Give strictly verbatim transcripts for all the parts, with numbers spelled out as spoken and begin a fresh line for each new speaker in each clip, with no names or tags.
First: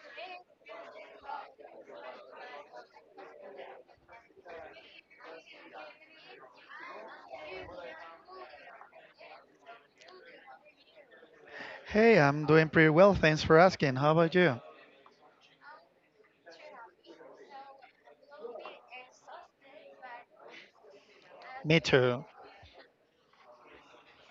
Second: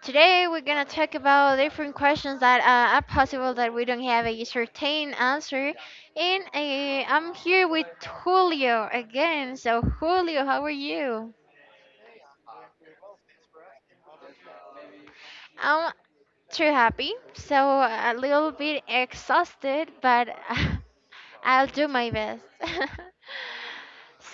today we're gonna talk about different questions that uh, are possible that we don't have a certain answer. And uh, I'm here with Julio again. So Julio, how are you?
Hey, I'm doing pretty well. Thanks for asking. How about you?
I'm too happy. So a little bit exhausted, but I'll
Me
do my
too.
best.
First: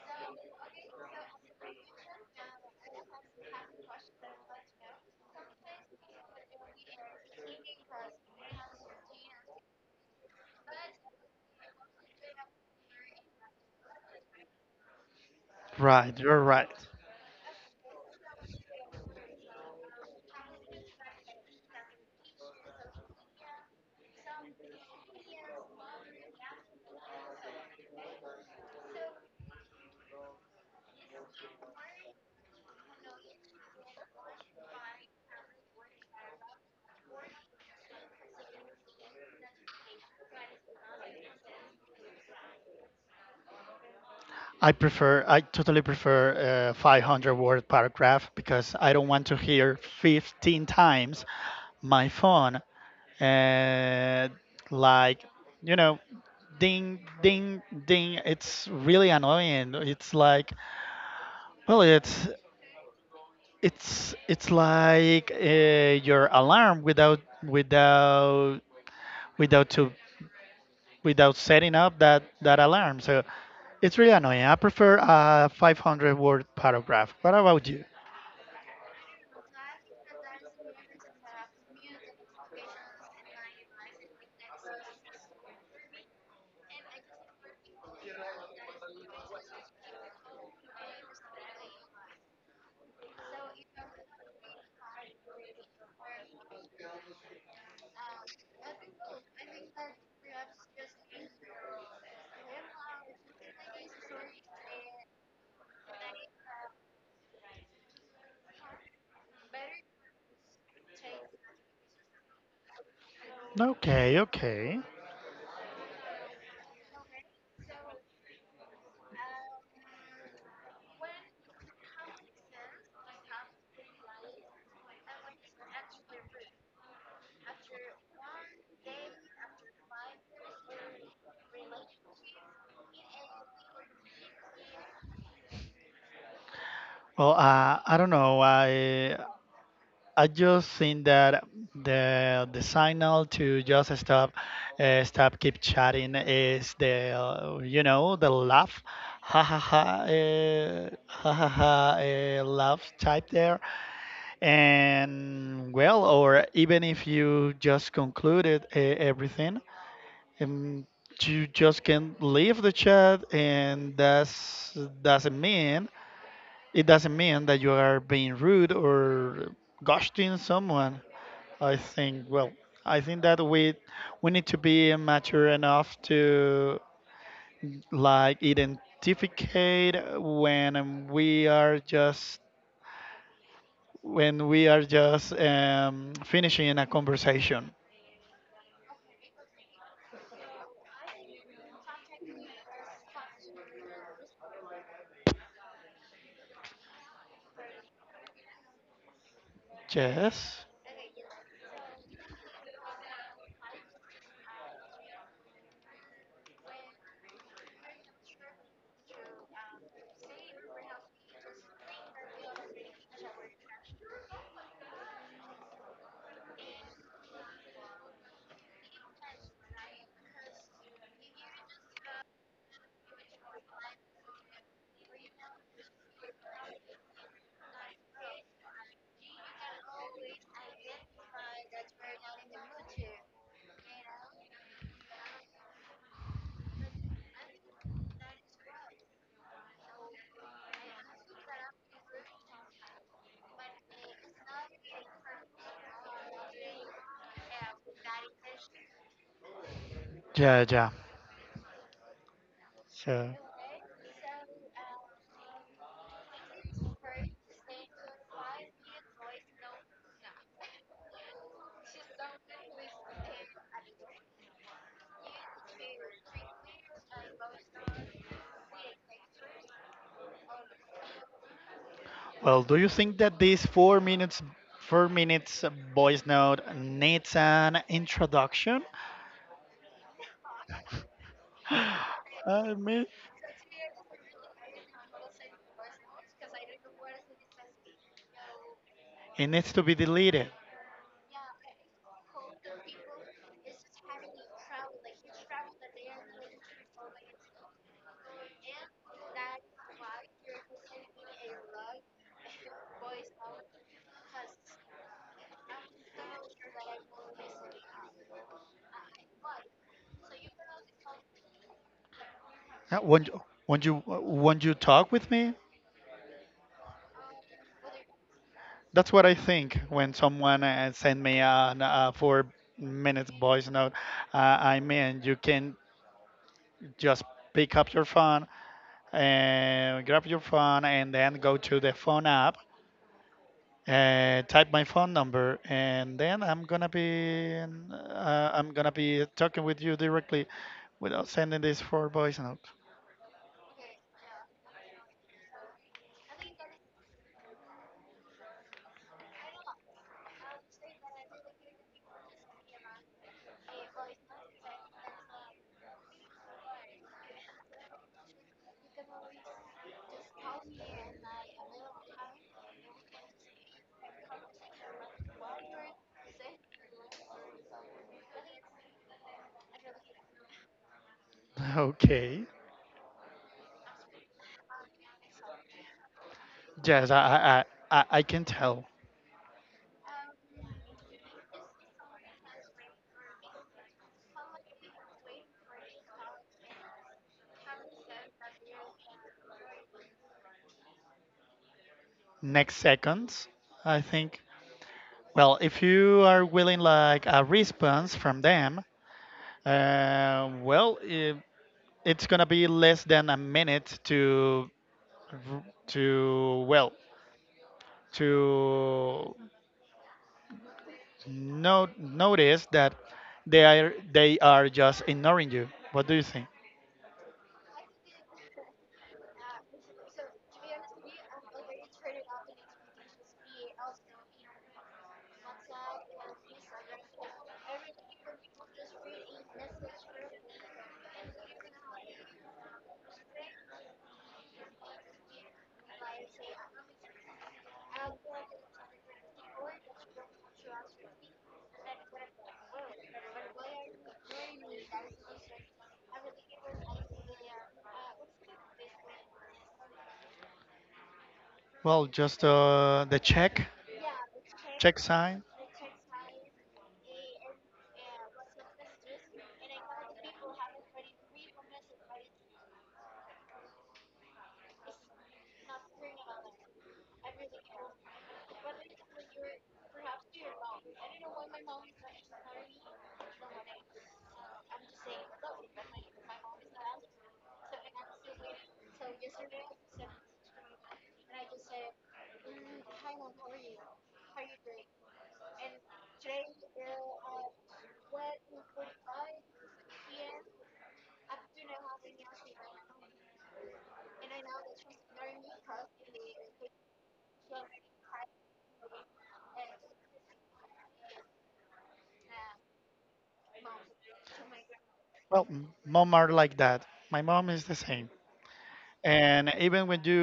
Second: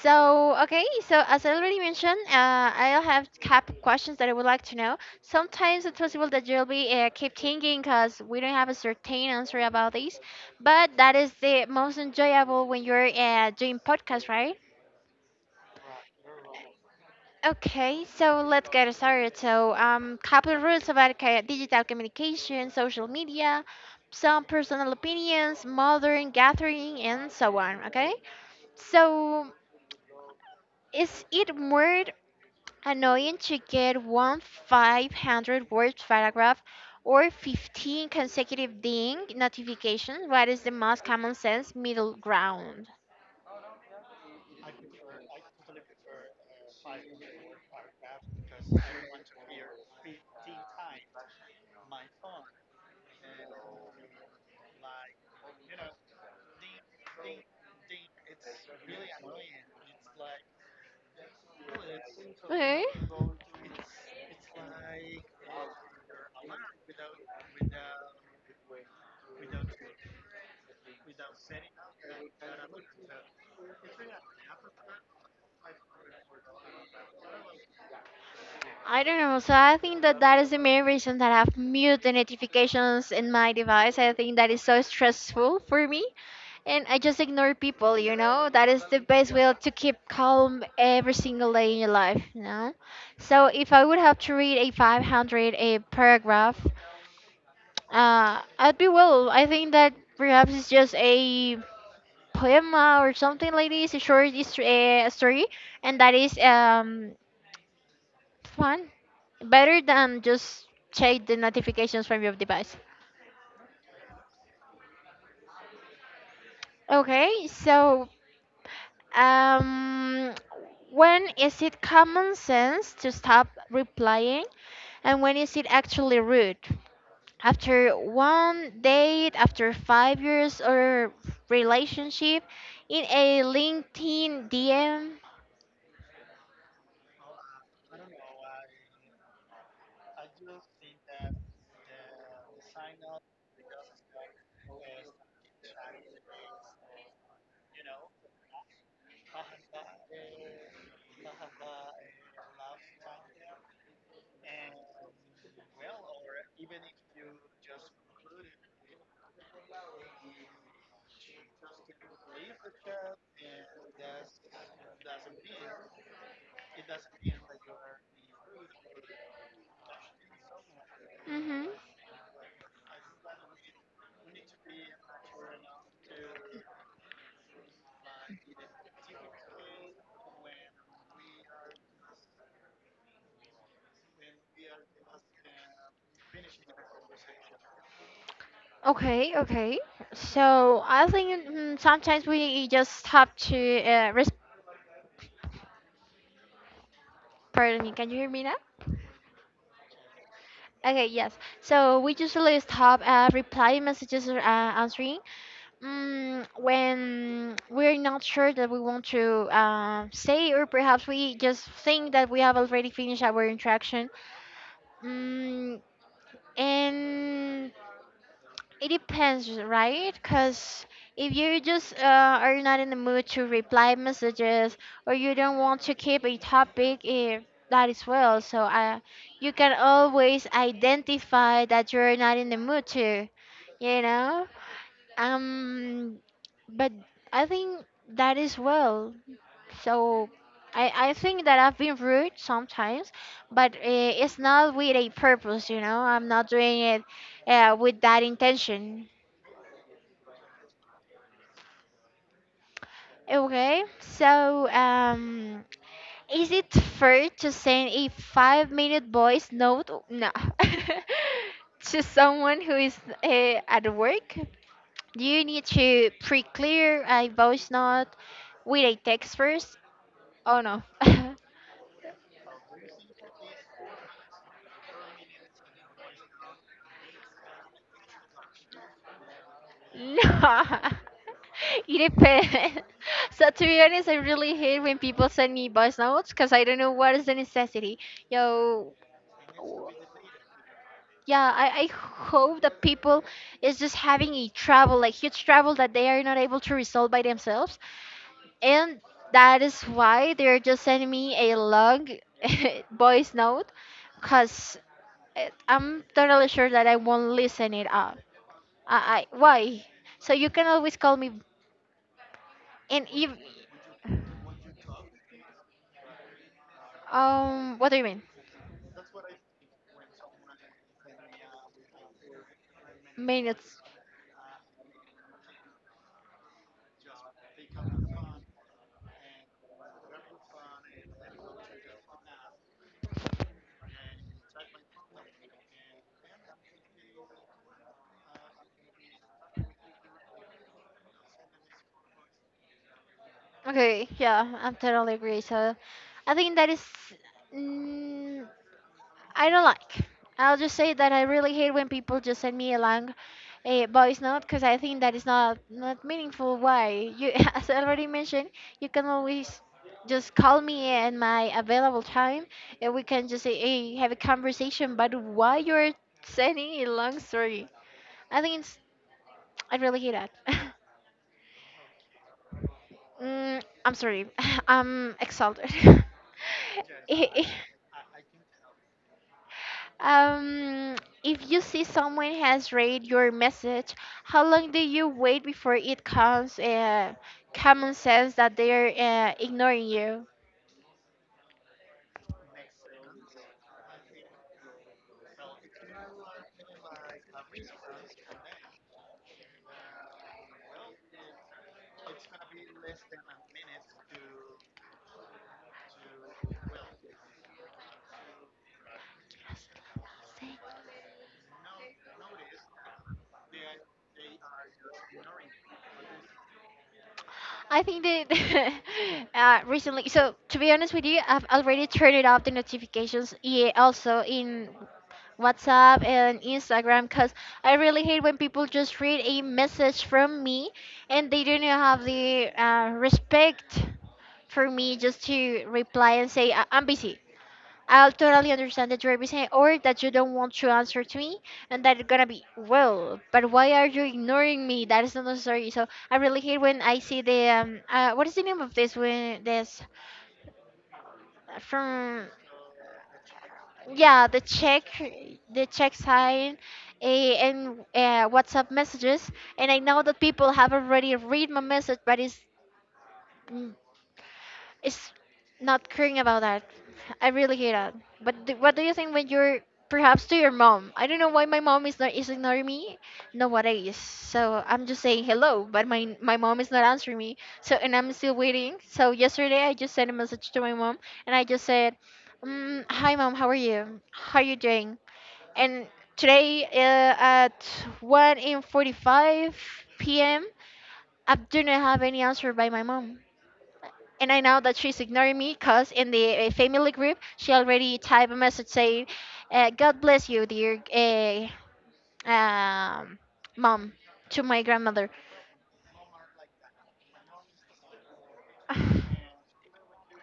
So, okay, so as I already mentioned, uh, I'll have cap questions that I would like to know. Sometimes it's possible that you'll be uh, keep thinking because we don't have a certain answer about this, but that is the most enjoyable when you're uh, doing podcast, right?
Right, you're right.
Okay, so let's get started. So, um, couple rules about ca- digital communication, social media, some personal opinions, modern gathering, and so on. Okay, so is it more annoying to get one five hundred word paragraph or fifteen consecutive ding notifications? What is the most common sense middle ground?
I prefer, I totally prefer a five hundred word paragraph because I don't want to hear fifteen times my phone, uh, like, you know, ding, ding, ding. It's really annoying. It's like, well, it's,
Okay.
it's, it's like uh, your alarm without, without, without to without setting up that, that alarm. So it's really annoying. I prefer a five hundred word paragraph. What about you?
I don't know. So I think that that is the main reason that I've muted the notifications in my device. I think that is so stressful for me. And I just ignore people, you know? That is the best way to keep calm every single day in your life, you know? So if I would have to read a five hundred a paragraph, uh, I'd be well. I think that perhaps it's just a poema or something like this, a short his- uh, story, and that is um, fun. Better than just check the notifications from your device.
Okay, okay.
Okay, so Um, when is it common sense to stop replying and when is it actually rude? After one date, after five years or relationship, in a LinkedIn D M?
Well, uh, I don't know. I I just think that the the signal to just stop, uh, stop, keep chatting is the uh, you know the laugh, ha ha ha, uh, ha ha ha, uh, laugh type there, and well, or even if you just concluded uh, everything, and you just can leave the chat, and that's doesn't mean it doesn't mean that you are being rude or ghosting someone.
Hmm.
I think, well, I think that we we need to be mature enough to, like, identificate when we are just when we are just um, finishing a conversation.
Okay, okay. So I think mm, sometimes we just have to uh, res- pardon me. Can you hear me now?
Yes.
Okay, yes. So we usually stop uh, replying messages or uh, answering. Mm, when we're not sure that we want to um, say, or perhaps we just think that we have already finished our interaction. Mm, and it depends, right? Because if you just uh, are not in the mood to reply messages, or you don't want to keep a topic, eh, that is well. So uh, you can always identify that you're not in the mood to, you know? Um, but I think that is well. So I I think that I've been rude sometimes, but uh, it's not with a purpose, you know. I'm not doing it uh, with that intention.
Yeah, yeah. Sure.
Okay, so um, is it fair to send a five-minute voice note? No. To someone who is uh, at work, do you need to pre-clear a voice note with a text first? Oh no.
Well, do you think that this four minute four minute voice note needs an introduction?
No. It
I
depends.
mean,
So to be honest, I really hate when people send me voice notes because I don't know what is the necessity. Yo,
it needs to be deleted.
yeah, I, I hope that people is just having a trouble, like huge trouble that they are not able to resolve by themselves. And that is why they're just sending me a long voice note because I'm totally sure that I won't listen it up. I, I why? So you can always call me.
Uh,
And
Won't
if
you, won't you, won't you talk with me?
um, what do you mean?
That's what I think when someone uh, sent me a, a four minute voice
Minutes.
note. Uh, I mean, you can just pick up your phone and grab your phone and then go to the phone app and type my phone number, and then I'm gonna be uh, I'm gonna be talking with you directly without sending this for voice note.
Okay, yeah, I'm totally agree. So, I think that is, mm, I don't like. I'll just say that I really hate when people just send me a long a voice note because I think that is not not meaningful. Why? You, as I already mentioned, you can always just call me at my available time, and we can just say, hey, have a conversation. But why you're sending a long story? I think it's I really hate that.
Okay.
Mm, I'm sorry. I'm exalted.
Yes, I I,
I-
I, I I can tell.
um, if you see someone has read your message, how long do you wait before it comes? Uh, common sense that they're uh, ignoring you.
Next seconds, I think. Well, if you are willing like a response from them, uh, well, i- it's gonna be less than a minute to r- to well to no, notice that they are they are just ignoring you. What do you think?
I think that uh, recently, so to be honest with you, I've already turned it off the notifications. Yeah, also in WhatsApp and Instagram because I really hate when people just read a message from me and they don't have the uh, respect for me just to reply and say, "I- I'm busy. I'll totally understand that you're busy or that you don't want to answer to me and that it's gonna be, well, but why are you ignoring me? That is not necessary. So I really hate when I see the, um, uh, what is the name of this, when this, uh,
Well,
from
just uh, the check
yeah the check
check sign.
the check sign eh, and uh, whatsapp messages, and I know that people have already read my message, but it's mm, it's not caring about that. I really hate that. But d what do you think when you're perhaps to your mom? I don't know why my mom is not is ignoring me nowadays. So I'm just saying hello but my my mom is not answering me. So and I'm still waiting. So yesterday I just sent a message to my mom and I just said, Mm, hi mom, how are you? How are you doing? And today uh, at one in forty-five p m, I do not have any answer by my mom. And I know that she's ignoring me because in the uh, family group, she already typed a message saying, uh, God bless you, dear uh, um, mom, to my grandmother.
Well, m- mom are like that. My mom is the same. And even when you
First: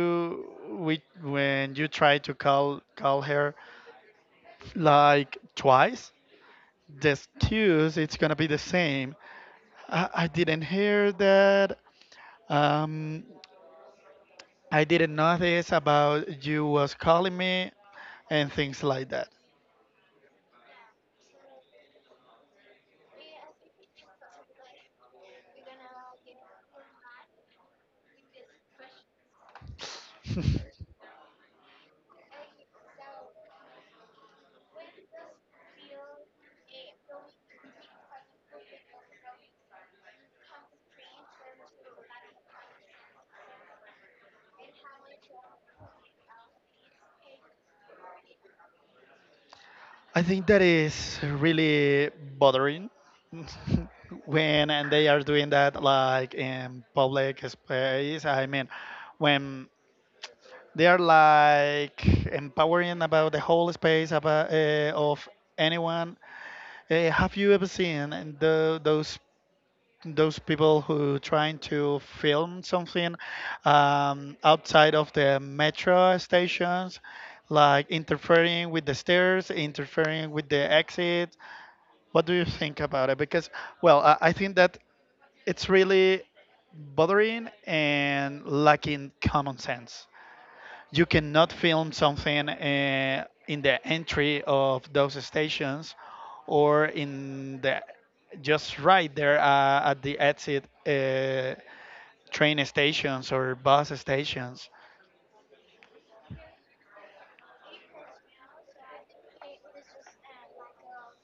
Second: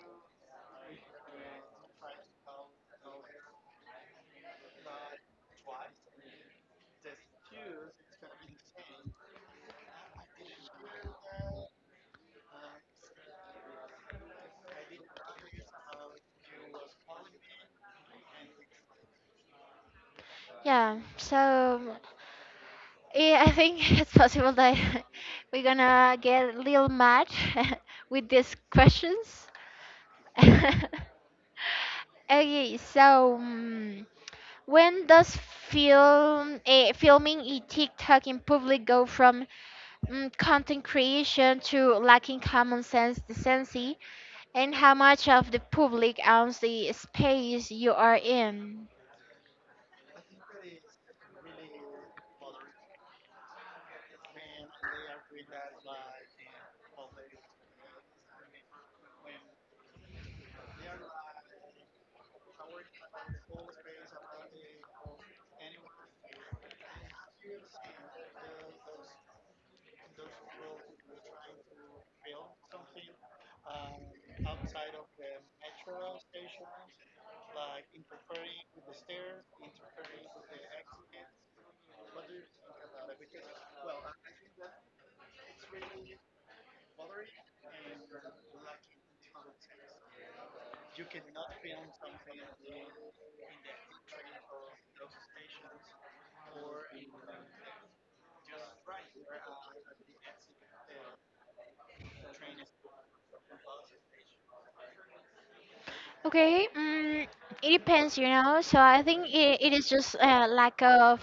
we, when you try to call call her like twice, the excuse it's gonna be the same. I, I didn't hear that. Um, I didn't notice about you was calling me and things like that.
Yeah, so yeah, I think it's possible that we're gonna get a little mad with these questions. Okay, so mm, when does film eh, filming a TikTok in public go from mm, content creation to lacking common sense decency, and how much of the public owns the space you are in?
I think that is really bothering when and they are doing that like in public space. I mean, when they are like empowering about the whole space about, uh, of anyone. Uh, have you ever seen the, those those people who trying to film something um, outside of the metro stations, like interfering with the stairs, interfering with the exit. What do you think about it? Because, well, I, I think that it's really bothering and lacking common sense. You cannot film something uh, in the entry of those stations or in the just right there uh, at the exit uh, train stations or bus stations.
Okay, mm, it depends, you know. So I think it, it is just a lack of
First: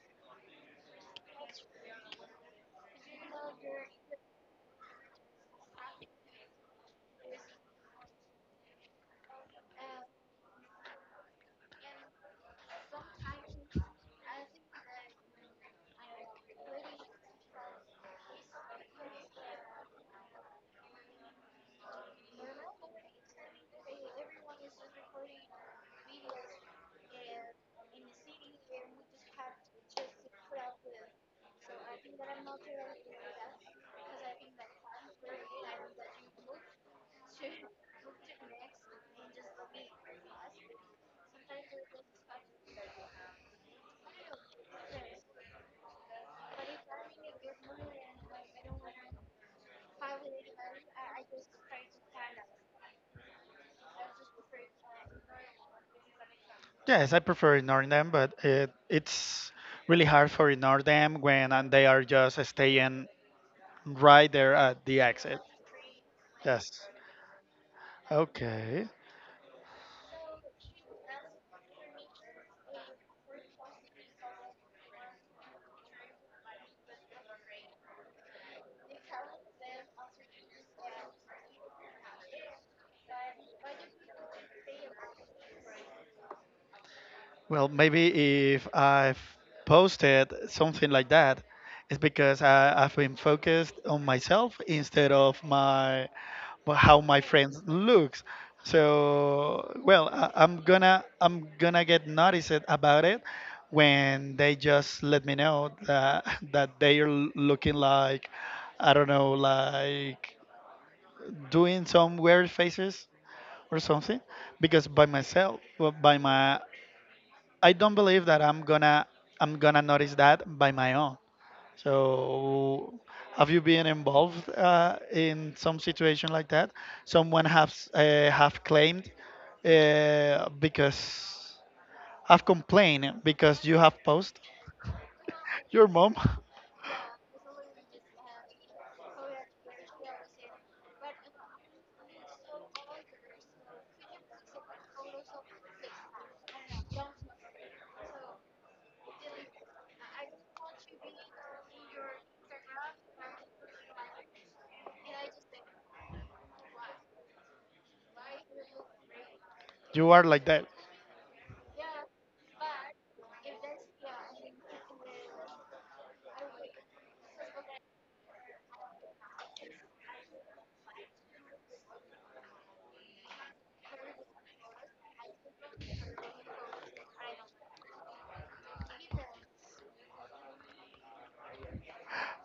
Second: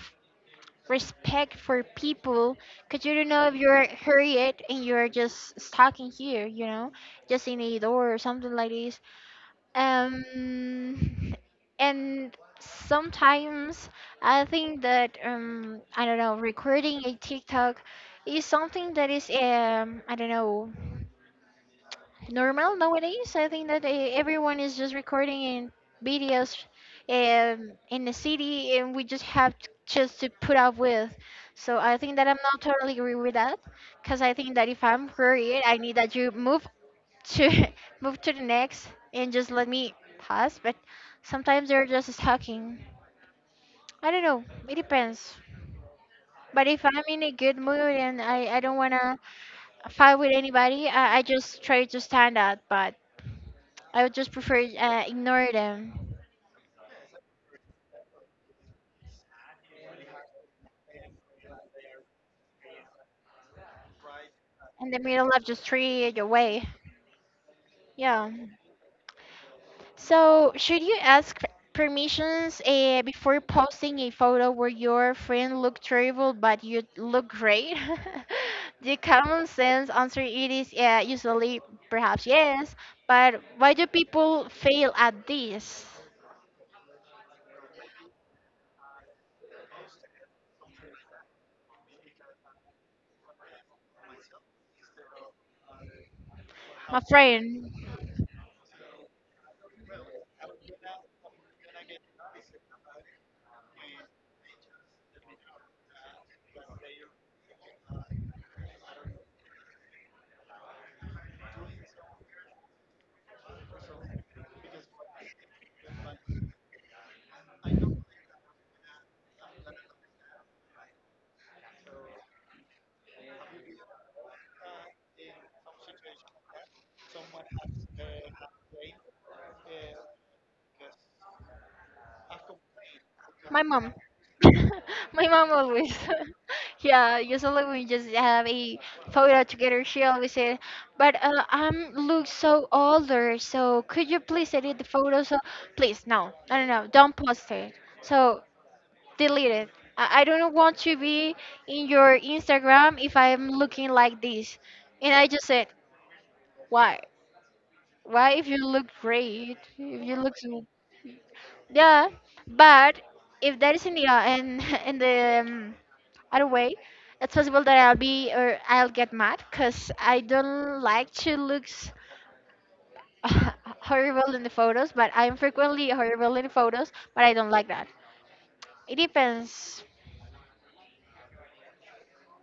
respect for people because you don't know if you're hurried and you're just stuck in here, you know, just in a door or something like this. Um, and sometimes I think that um, I don't know, recording a TikTok is something that is um, I don't know normal nowadays. I think that eh, everyone is just recording in videos um, in the city, and we just have to, just to put up with. So I think that I'm not totally agree with that, because I think that if I'm worried, I need that you move to move to the next and just let me pass. But sometimes they're just stalking. I don't know. It depends. But if I'm in a good mood and I, I don't wanna fight with anybody, I, I just try to stand out. But I would just prefer uh, ignore them
Yes, I prefer ignore them, but it, it's really hard for ignore them when and they are just staying right there at
in the
the
middle
exit.
of the street, your way.
Yes.
Yeah.
Okay.
So, should you ask permissions uh, before posting a photo where your friend look terrible but you look great? The common sense answer it is uh, usually perhaps yes, but why do people fail at this?
Well, maybe if I've posted something like that, it's because I, I've been focused on myself instead of my wh- how
My
my friends
friend.
looks. So, well, I, I'm gonna I'm gonna get noticed about it when they just let me know that that they are l- looking like, I don't know, like doing some weird faces or something, because by myself, well, by my I don't believe that I'm gonna I'm gonna notice that by my own. So, have you been involved uh, in some situation like that? Someone has uh, have claimed uh, because Have complained
My
because you
mom.
have posted.
My mom
Your
always.
mom.
Yeah, usually we just have a photo together. She always said, "But uh, I'm look so older, so could you please edit the photo? So please, no, no, no, no, don't post it. So delete it. I, I don't want to be in your Instagram if I'm looking like this." And I just said, "Why? Why if you look great? If
You
you
are
look
like that.
so yeah, but if that is in the uh, in in the um, either way it's possible that I'll be or I'll get mad because I don't like to look s- horrible in the photos but I'm frequently horrible in photos but I don't like that. It depends.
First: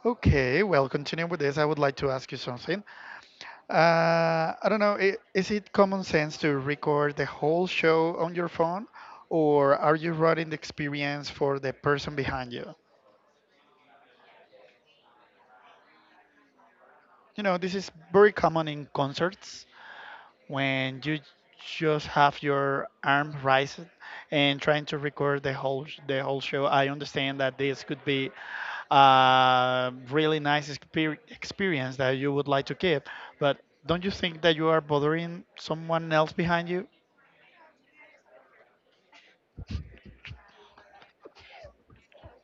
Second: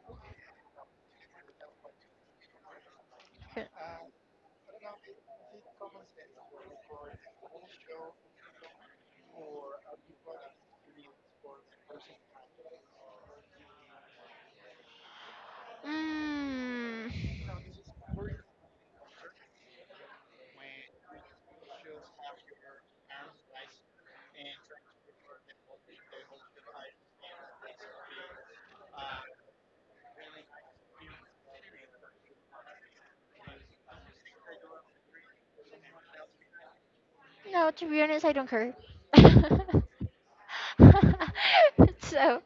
Okay, well, continuing with this, I would like to ask you something. Uh, I don't know. i- Is it common sense to record the whole show on your phone, or are you running the experience for the person behind you?
mm,
You know, this is very common in concerts when you just have your arm raised and trying to record the whole sh- the whole show. I understand that this could be a really nice exper- experience that you would like to keep, but don't you think that you are bothering someone else behind you?
no, to be honest, I don't care. So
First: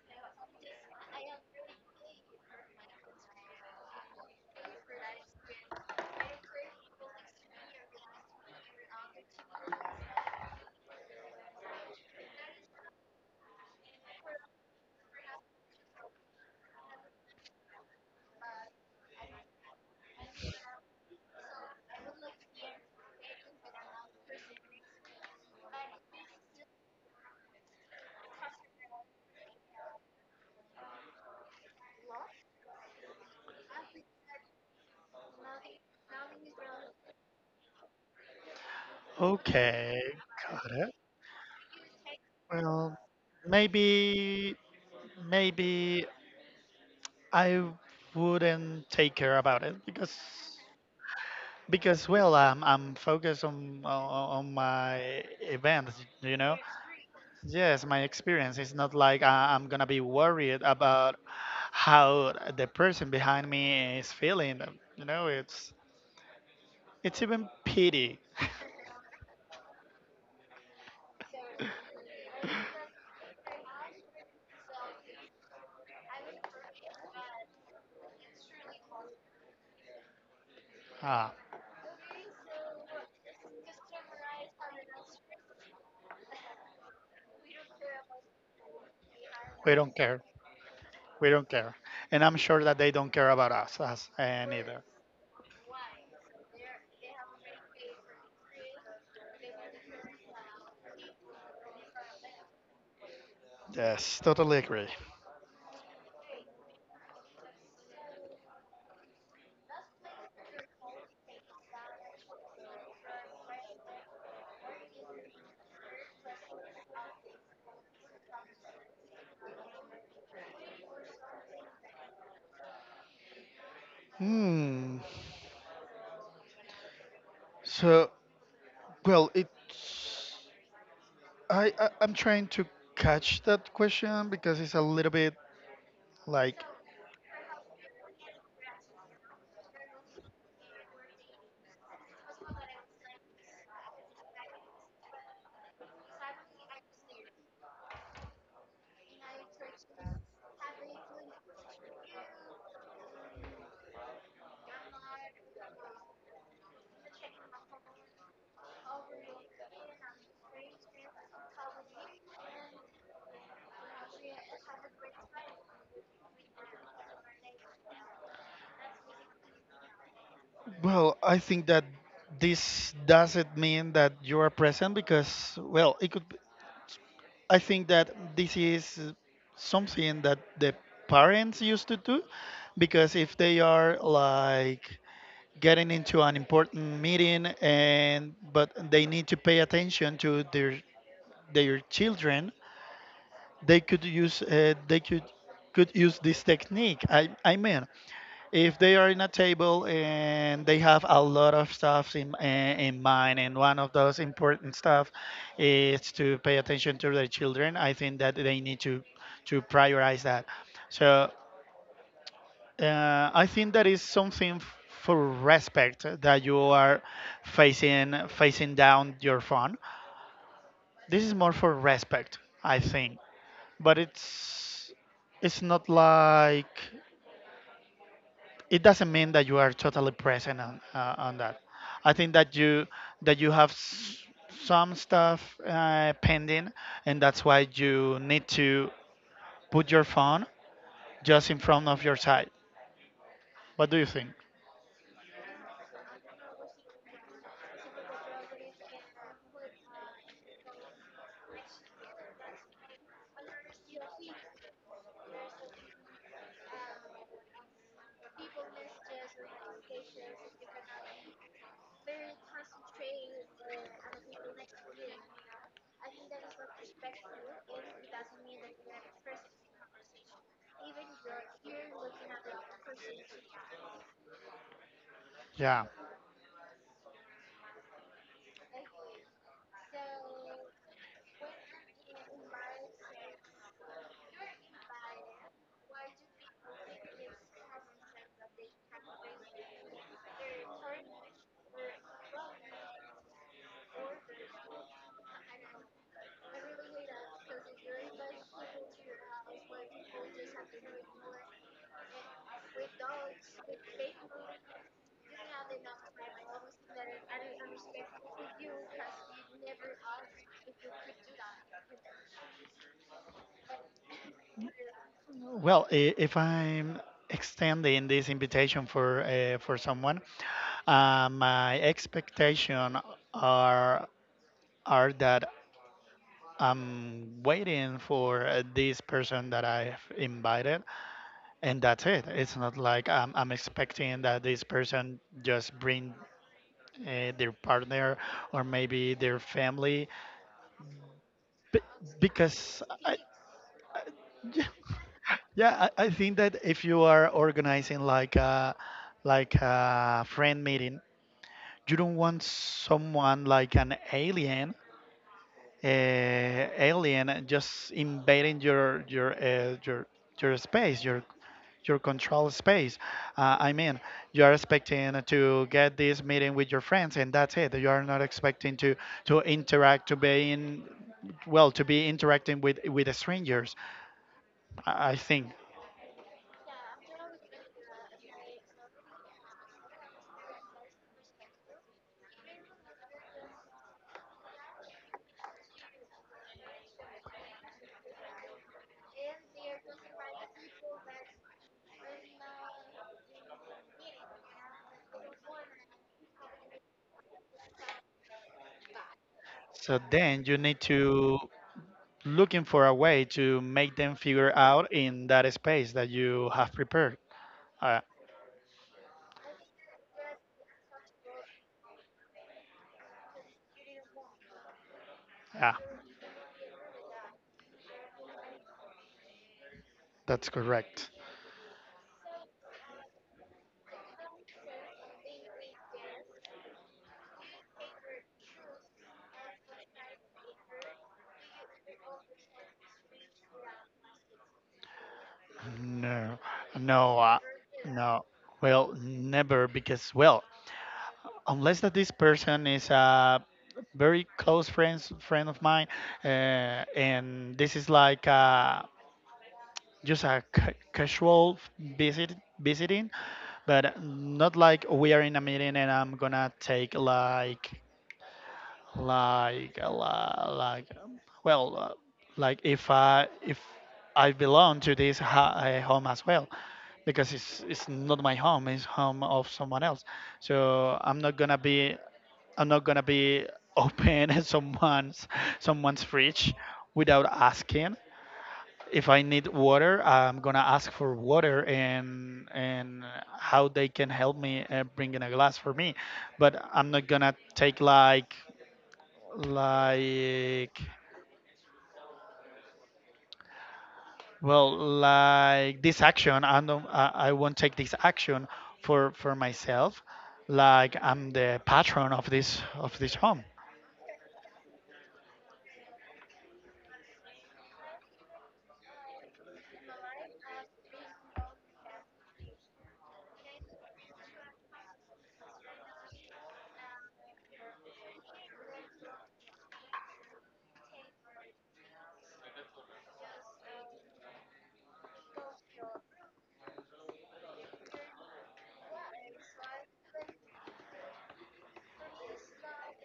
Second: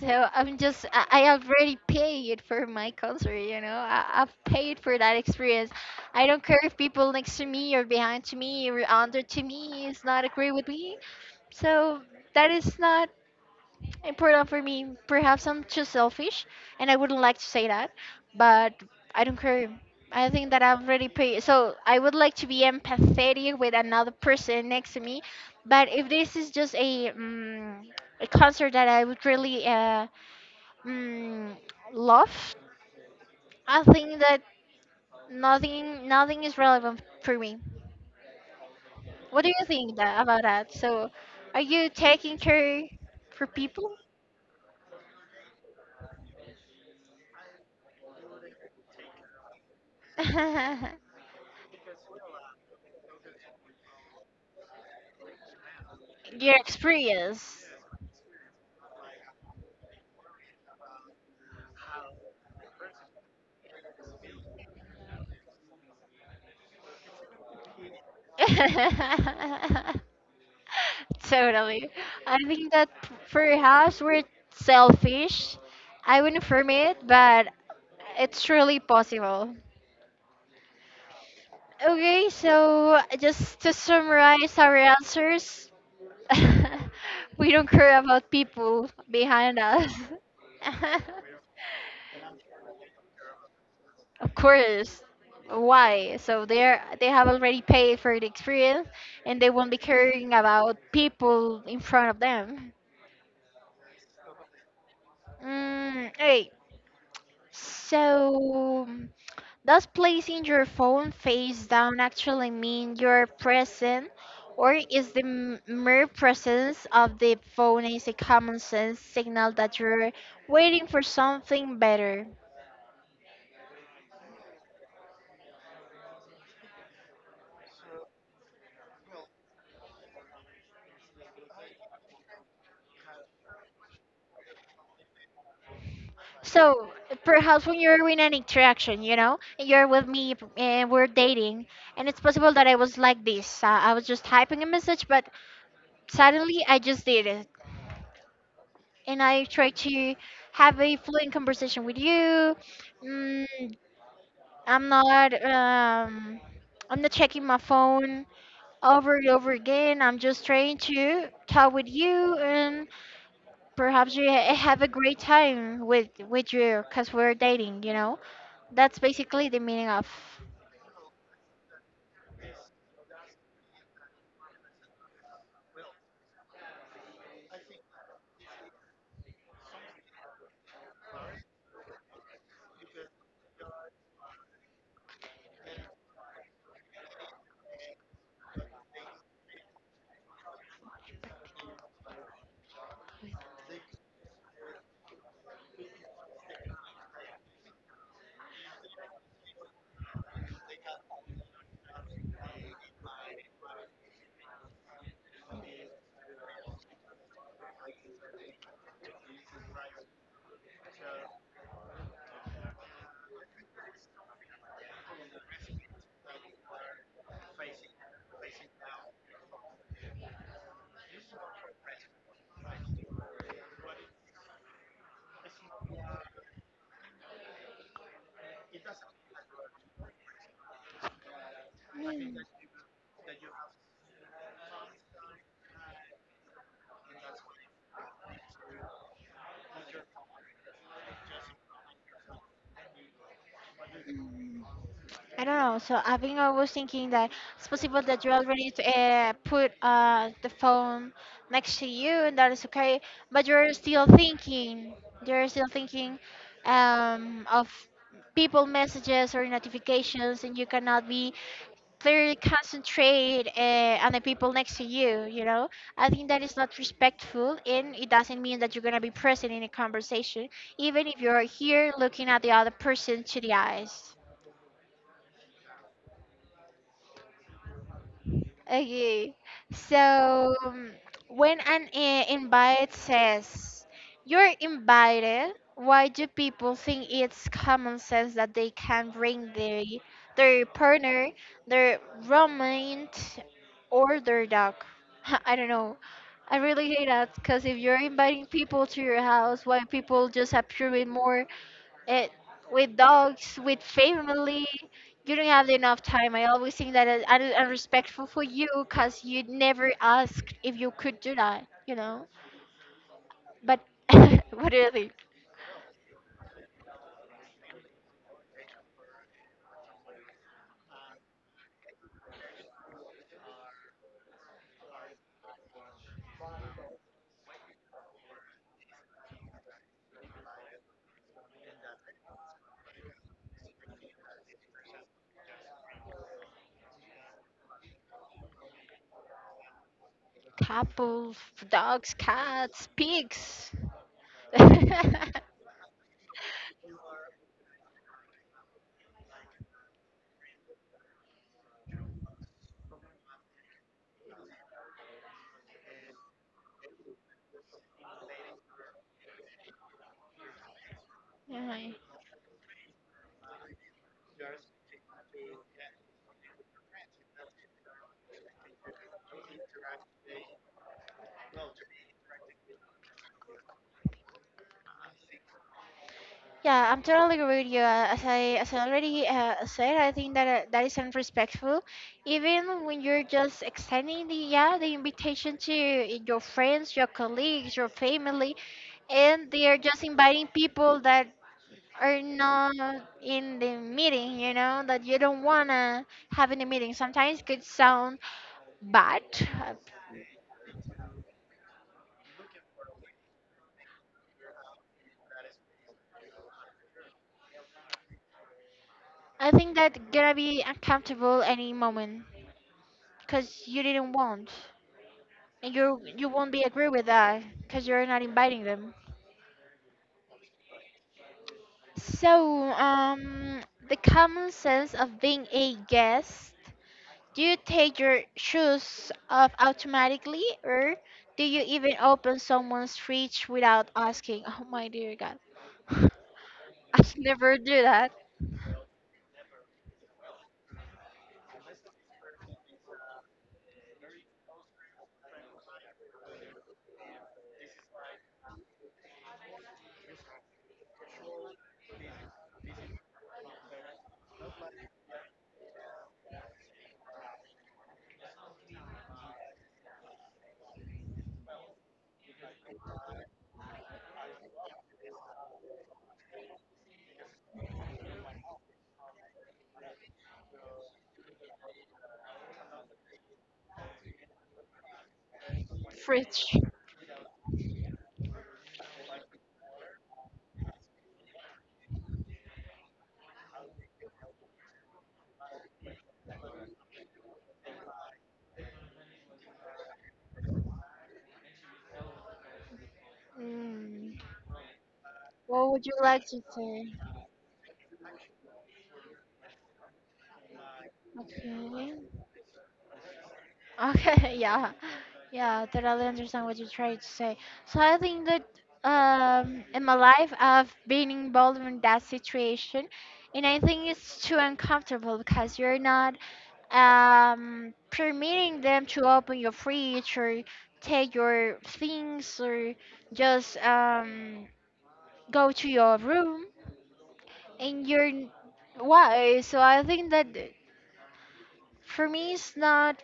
so I'm just i I already paid for my concert, you know. I, i've paid for that experience. I don't care if people next to me or behind to me or under to me is not agree with me. So that is not important for me. Perhaps I'm too selfish, and I wouldn't like to say that, but I don't care. I think that I've already paid. So I would like to be empathetic with another person next to me, but if this is just a um, a concert that I would really uh, um, love, I think that nothing nothing is relevant for me. What do you
Okay,
think that, about
got
that?
it.
So, are you taking care
Well,
for people?
maybe maybe I wouldn't take care about it, because
Your
because, well, I'm I'm focused on on, on my events, you know.
experience.
Yes, my experience. It's not like I, I'm gonna be worried about how the person behind me is feeling. You know, it's it's even pity.
Totally. I think that p- perhaps we're selfish. I wouldn't affirm it, but it's truly possible.
Ah,
Okay, so just to summarize our answers, we don't care about people behind
we
us.
don't care. We don't care. And I'm sure that they don't care about us us,
Of
and either.
course. Why? So they're they have already paid for the experience and they won't be caring about people in front of them.
Yes, totally agree.
Mm, okay. So, does placing your phone face down actually mean you're present, or is the m- mere presence of the phone is a common sense signal that you're waiting for something better?
Hmm. So, well, it's I, I I'm trying to catch that question because it's a little bit like,
So, perhaps when you're in an interaction, you know, and you're with me p- and we're dating, and it's possible that I was like this. Uh, I was just typing a message, but suddenly I just did it, and I try to have a fluent conversation with you. Mm, I'm not um, I'm not checking my phone over and over again. I'm just trying to talk with you, and perhaps you ha- have a great time with with you, cause we're dating. You know, that's basically the meaning of.
well, I think that this doesn't mean that you are present because, well, it could. I think that this is something that the parents used to do, because if they are like getting into an important meeting, and but they need to pay attention to their their children, they could use uh, they could could use this technique. I, I mean, if they are in a table and they have a lot of stuff in, uh, in mind, and one of those important stuff is to pay attention to their children, I think that they need to to prioritize that. So, uh, I think that is something f- for respect that you are facing facing down your phone. This is more for respect, I think. But it's it's not like, it doesn't mean that you are totally present on, uh, on that. I think that you that you have s- some stuff uh, pending, and that's why you need to put your phone just in front of your side. What do you think?
Mm. I don't know. So I think I was thinking that it's possible that you already uh, put uh, the phone next to you, and that is okay. But you're still thinking. You're still thinking um, of people messages or notifications, and you cannot be clearly concentrate uh, on the people next to you. You know, I think that is not respectful, and it doesn't mean that you're gonna be present in a conversation, even if you're here looking at the other person to the eyes.
Yeah.
Okay. So um, when an uh, invite says you're invited, why do people think it's common sense that they can bring their their partner, their roommate, or their dog? I don't know. I really hate that because if you're inviting people to your house, why people just appearing more it with dogs, with family, you don't have enough time. I always think that I- I- i'm respectful for you because you never asked if you could do that, you know, but what are they,
Well, i- if I'm extending this invitation for uh, for someone, uh, my expectation are are that I'm waiting for uh, this person that I've invited, and that's it. It's not like I'm, I'm expecting that this person just bring uh, their partner or maybe their family.
couples,
Be-
dogs,
because
cats,
I,
pigs.
I- Yeah, I, I think that if you are organizing like a like a friend meeting, you don't want someone like an alien, uh, alien just invading your your uh, your your space, your
Yeah.
your control space. Uh, I mean, you are expecting to get this meeting with your friends, and that's it. You are not expecting to to interact, to be in, well, to be interacting with with strangers. I I think.
Yeah, I'm totally agree with you. Uh, As I as I already uh, said, I think that uh, that is unrespectful. Even when you're just extending the, yeah, the invitation to your friends, your colleagues, your family, and they are just inviting people that are not in the meeting. You know that you don't wanna have in the meeting. Sometimes could sound bad.
So then you need to looking for a way to make them figure out in that space that you have prepared. Uh,
I think that gonna be uncomfortable any moment because you didn't want.
yeah,
And you you won't be agree with that because you're not inviting them.
that's correct.
So, um, the common sense of being a guest, do you take your shoes off automatically or do you even open someone's fridge without asking? Oh my dear God.
No,
I
no, uh,
never do that.
no. Well, never, because well, unless that this person is a very close friends friend of mine, uh, and this is like uh, just a ca- casual visit visiting, but not like we are in a meeting and I'm gonna take like like uh, li- like um, well uh, like, if I if I belong to this ha- uh, home as well, because it's it's not my home, it's home of someone else. So i'm not gonna be I'm not gonna be open at someone's someone's fridge
Fridge.
without asking. If I need water, I'm gonna ask for water and and how they can help me uh, bringing a glass for me, but I'm not gonna take like like
Mm,
well,
what
like
would you
this
like to
action. I don't
say?
I, I won't take this action for for myself, like I'm the
Okay.
patron of this of this home.
Okay, yeah, yeah, totally understand what you try to say. So I think that um, in my life I've been involved in that situation, and I think it's too uncomfortable because you're not um, permitting them to open your fridge, or take your things, or just um, go to your room, and you're n- why? So I think that for me it's not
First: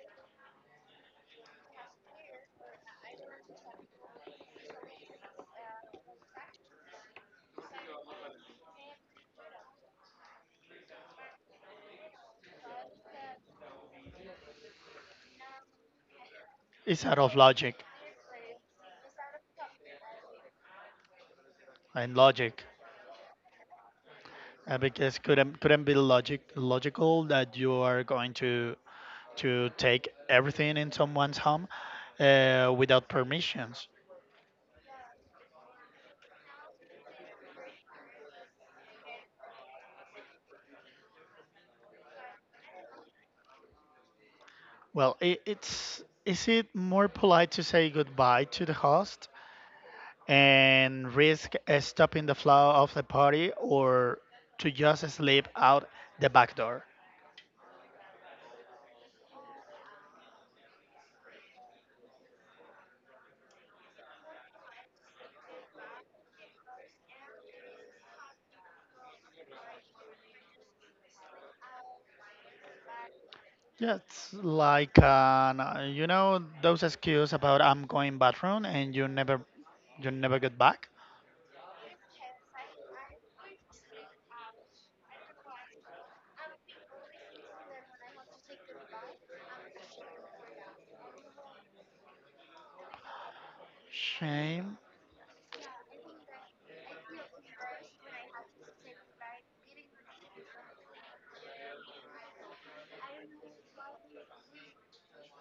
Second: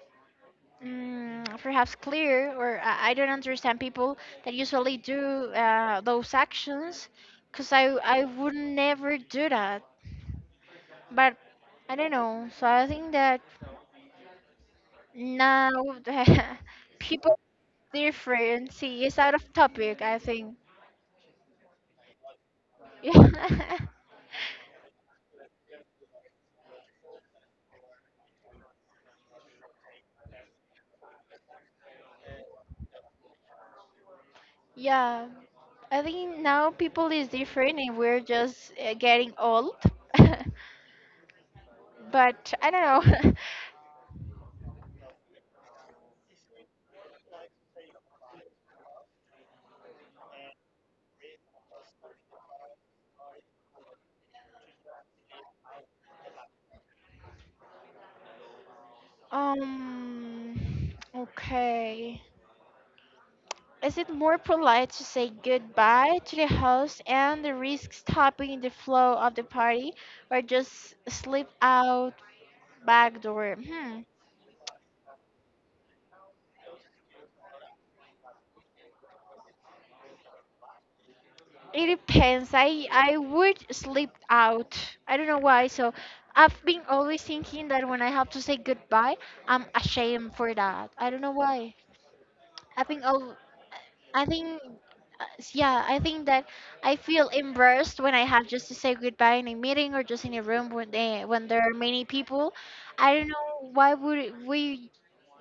mm, perhaps clear, or I, I don't understand people that usually do uh, those actions because I, I would never do that, but I don't know. So I think that now
It's out of
people
logic
different, see, it's out of topic I think.
and logic,
Yeah.
uh, because couldn't couldn't be logic logical that you are going to to take everything in someone's home uh, without permissions.
Yeah. I think now people is different and we're just uh, getting old but I don't know.
Well, it, it's, is it more polite to say goodbye to the host and risk uh, stopping the flow of the party, or to just slip out the back door.
Um, okay. Is it more polite to say goodbye to the host and risk stopping the flow of the party, or just slip out back door?
Yeah,
Hmm.
it's like an, uh, you know those excuses about I'm going bathroom and you never you never get back.
It depends. I I would slip out. I don't know why. So I've been always thinking that when I have to say goodbye, I'm ashamed for that. I don't know why. I've been al I think,
Shame,
uh, s- yeah, I think that I feel embarrassed when I have just to say goodbye in a meeting or just in a room when they, when there are many people. I don't know why would we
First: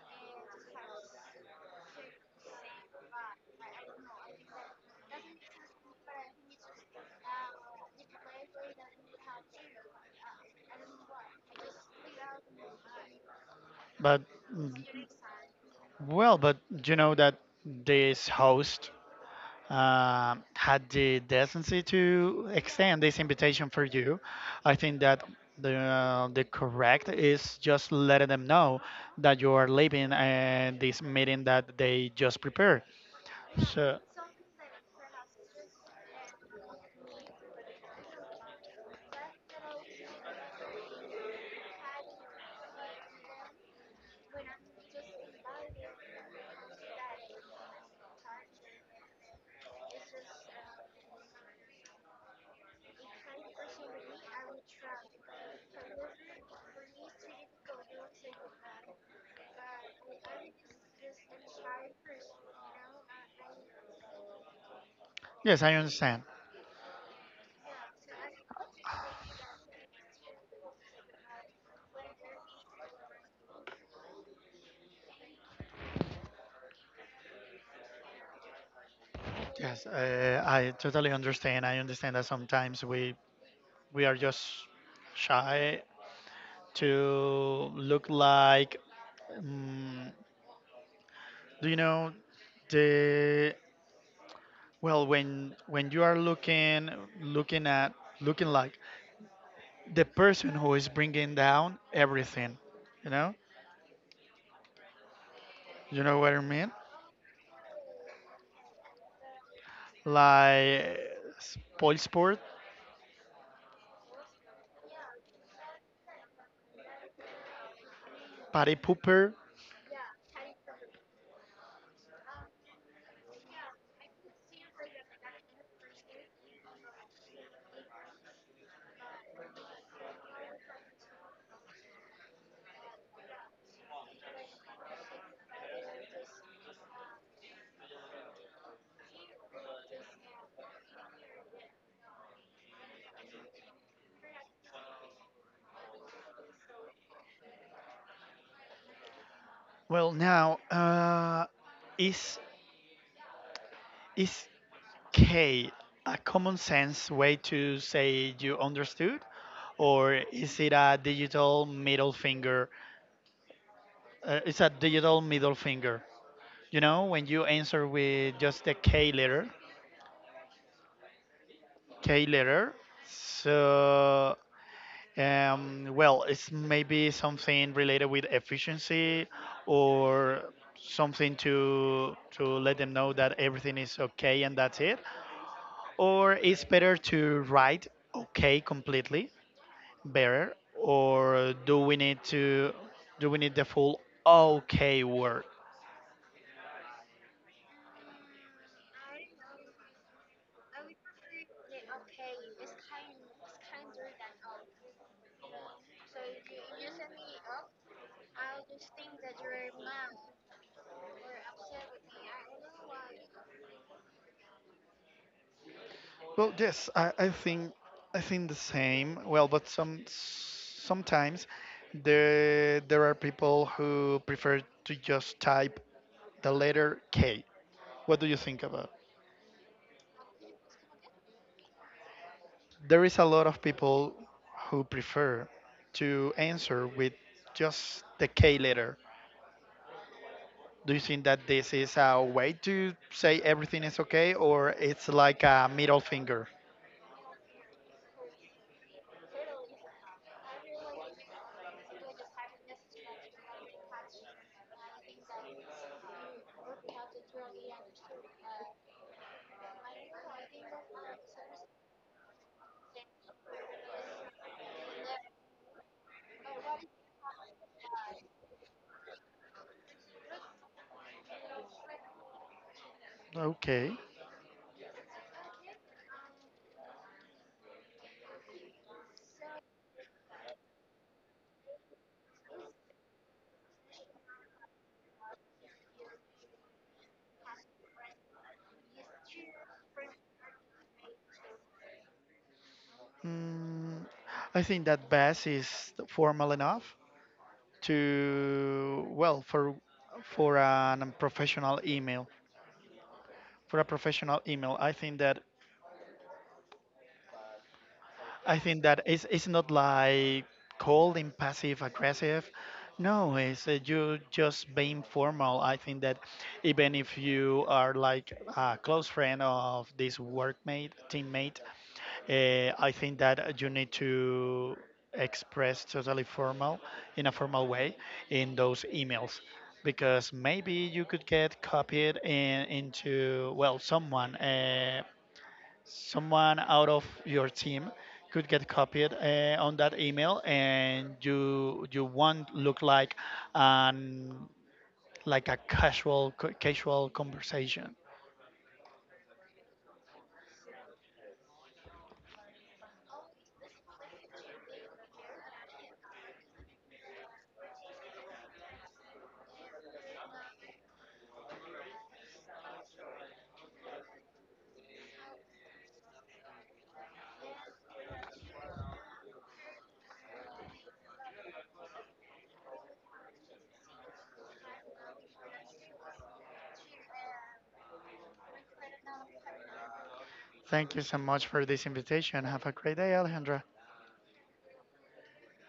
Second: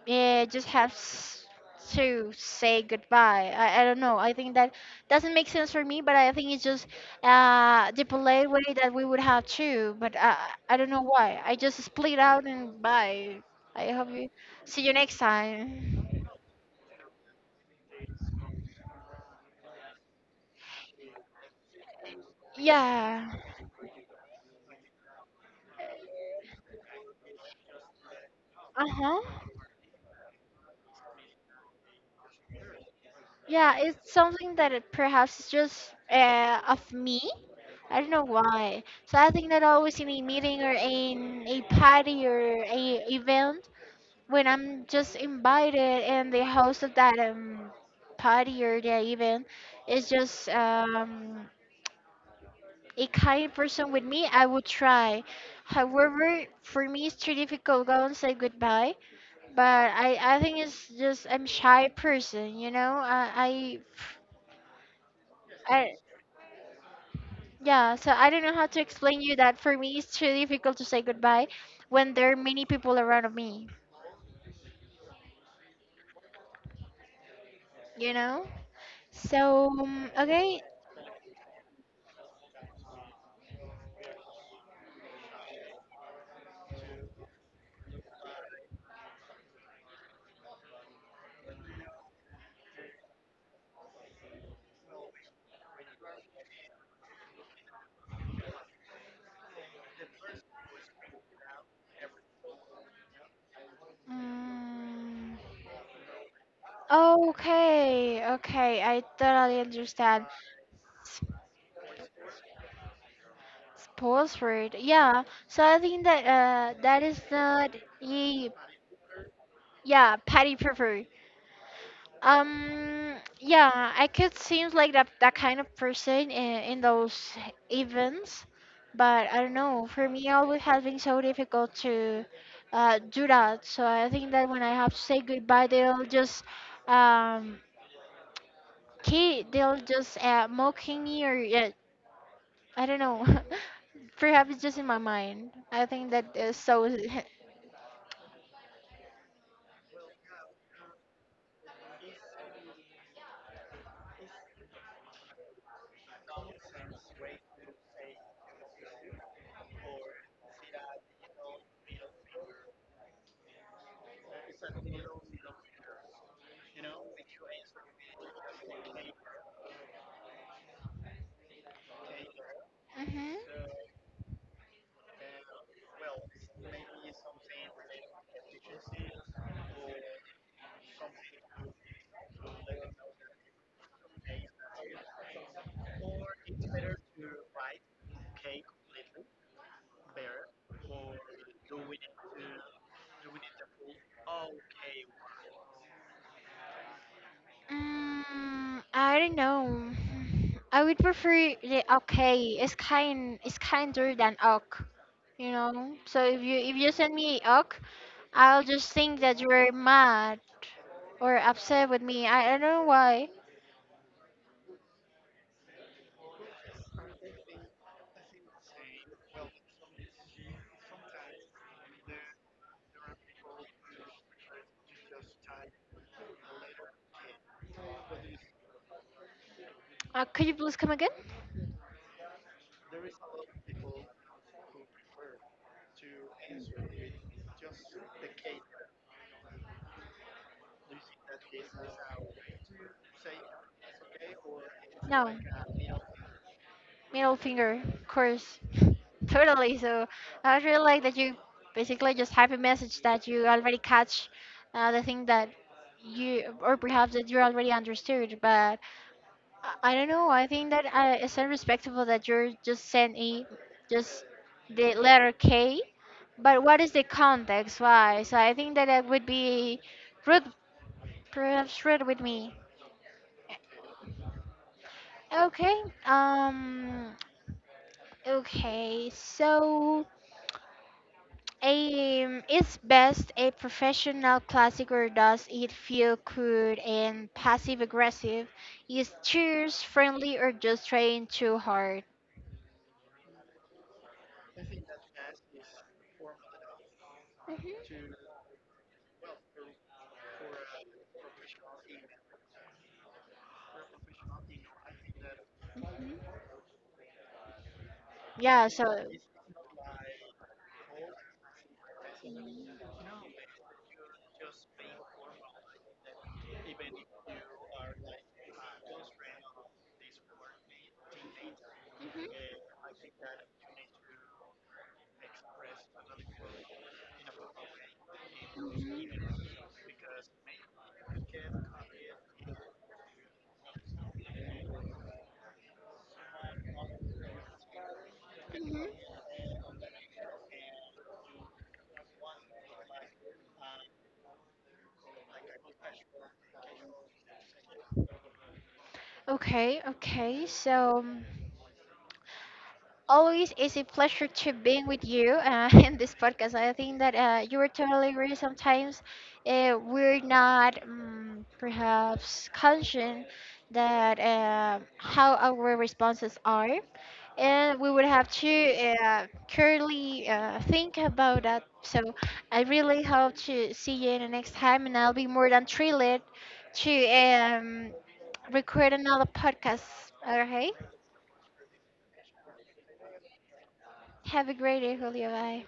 uh, just have s- to say goodbye. I, I don't know. I think that doesn't make sense for me, but I think it's just uh, the polite way that we would have to. But I, I don't know why. I just split out and bye. I hope
but
you
mm,
see you next time.
well, but you know that this host um had the decency to extend this
Yeah.
invitation for you. I think that the uh, the correct is just letting them know
Uh huh.
that you are leaving and this meeting that they just prepared.
Yeah,
So
it's something that it perhaps is just uh, of me. I don't know why. So I think that always in a meeting or in a party or a event, when I'm just invited and the host of that um, party or the event is just um, a kind person with me, I would try. However, for me it's too difficult to go and say goodbye. But I, I think it's just I'm shy person, you know. I,
yes,
I
I
I
understand.
yeah, so I don't know how to explain you that for me it's really difficult to say goodbye when there are many people around me, you know? So,
Yes,
um,
uh,
okay.
I totally understand. I understand that sometimes we we are just shy to look like. Um, do you know the, well, when when you are looking looking at looking like the person who is bringing down everything, you know,
Mm,
you know what I mean?
okay, okay, I totally understand.
Like
S-
spoil sport,
Sponsored, yeah. So I think that uh, that is not, ye-
party pooper.
yeah, patty prefer. Um, yeah, I could seem like that, that kind of person in, in those events, but I don't know. For me, always has been so difficult to uh, do that. So I think that when I have to say goodbye, they'll just um, ki- they'll just uh, mocking me, or yeah, I don't know. Perhaps it's just in my mind. I think that is so.
Well, now uh, is is K a common sense way to say you understood, or is it a digital middle finger? Uh, it's a digital middle finger. You know, when you answer with just the K letter, K letter.
Mhm.
So, um, well, it's maybe something related with efficiency, or something to to let them know that everything is okay, and that's it. Or it's better to write okay completely, better. Or do we need to do we need the full okay word?
Mm, I don't know. I would prefer the okay. It's kind. It's kinder than ok. You know. So if you if you send me ok, I'll just think that you're mad or upset with me. I, I don't know why.
Well, yes, I, I think I think the same. Well, but some sometimes there there are people who prefer to just type the letter K. What do you think about?
Uh, could you please come again?
There is a lot of people who prefer to answer with just the K letter. Do you think that this is a way to say everything is okay, or it's
No.
like a middle finger?
Middle finger, of course. Totally. So I really like that you basically just have a message that you already catch uh, the thing that you, or perhaps that you already understood. But I, I don't know. I think that uh, it's unrespectful that you're just sending just the letter K. But what is the context? Why? So I think that that would be rude, perhaps rude with me.
Okay.
Okay. Um. Okay. So. Um, is best a professional classic, or does it feel crude and passive aggressive? Is cheers friendly, or just trying too hard?
Mm, I think that bass is formal enough,
Mhm.
to well for for an um, professional email. For a professional email, I think that
Mhm.
i
Yeah,
think
so.
that it's, it's not like cold and passive aggressive. No, it's uh, you just being formal. I think that even if you are like a close friend of this workmate teammate,
Mhm,
uh, I think that you need to express totally formal in a formal way in those
mhm,
emails, because maybe you could get copied in, into, well, someone uh, someone out of your team could get
mhm.
copied uh, on that email, and you you won't look like an like a casual casual conversation.
Okay, okay, so. Um, always is a pleasure to being with you uh, in this podcast. I think that uh, you were totally right. Sometimes uh, we're not um, perhaps conscious that uh, how our responses are, and we would have to uh, clearly uh, think about that. So I really hope to see you in the next time, and I'll be more than thrilled to um, record another podcast. Okay,
Thank you so much for this invitation. Have a great day, Alejandra.
have a great day, Julio. Bye.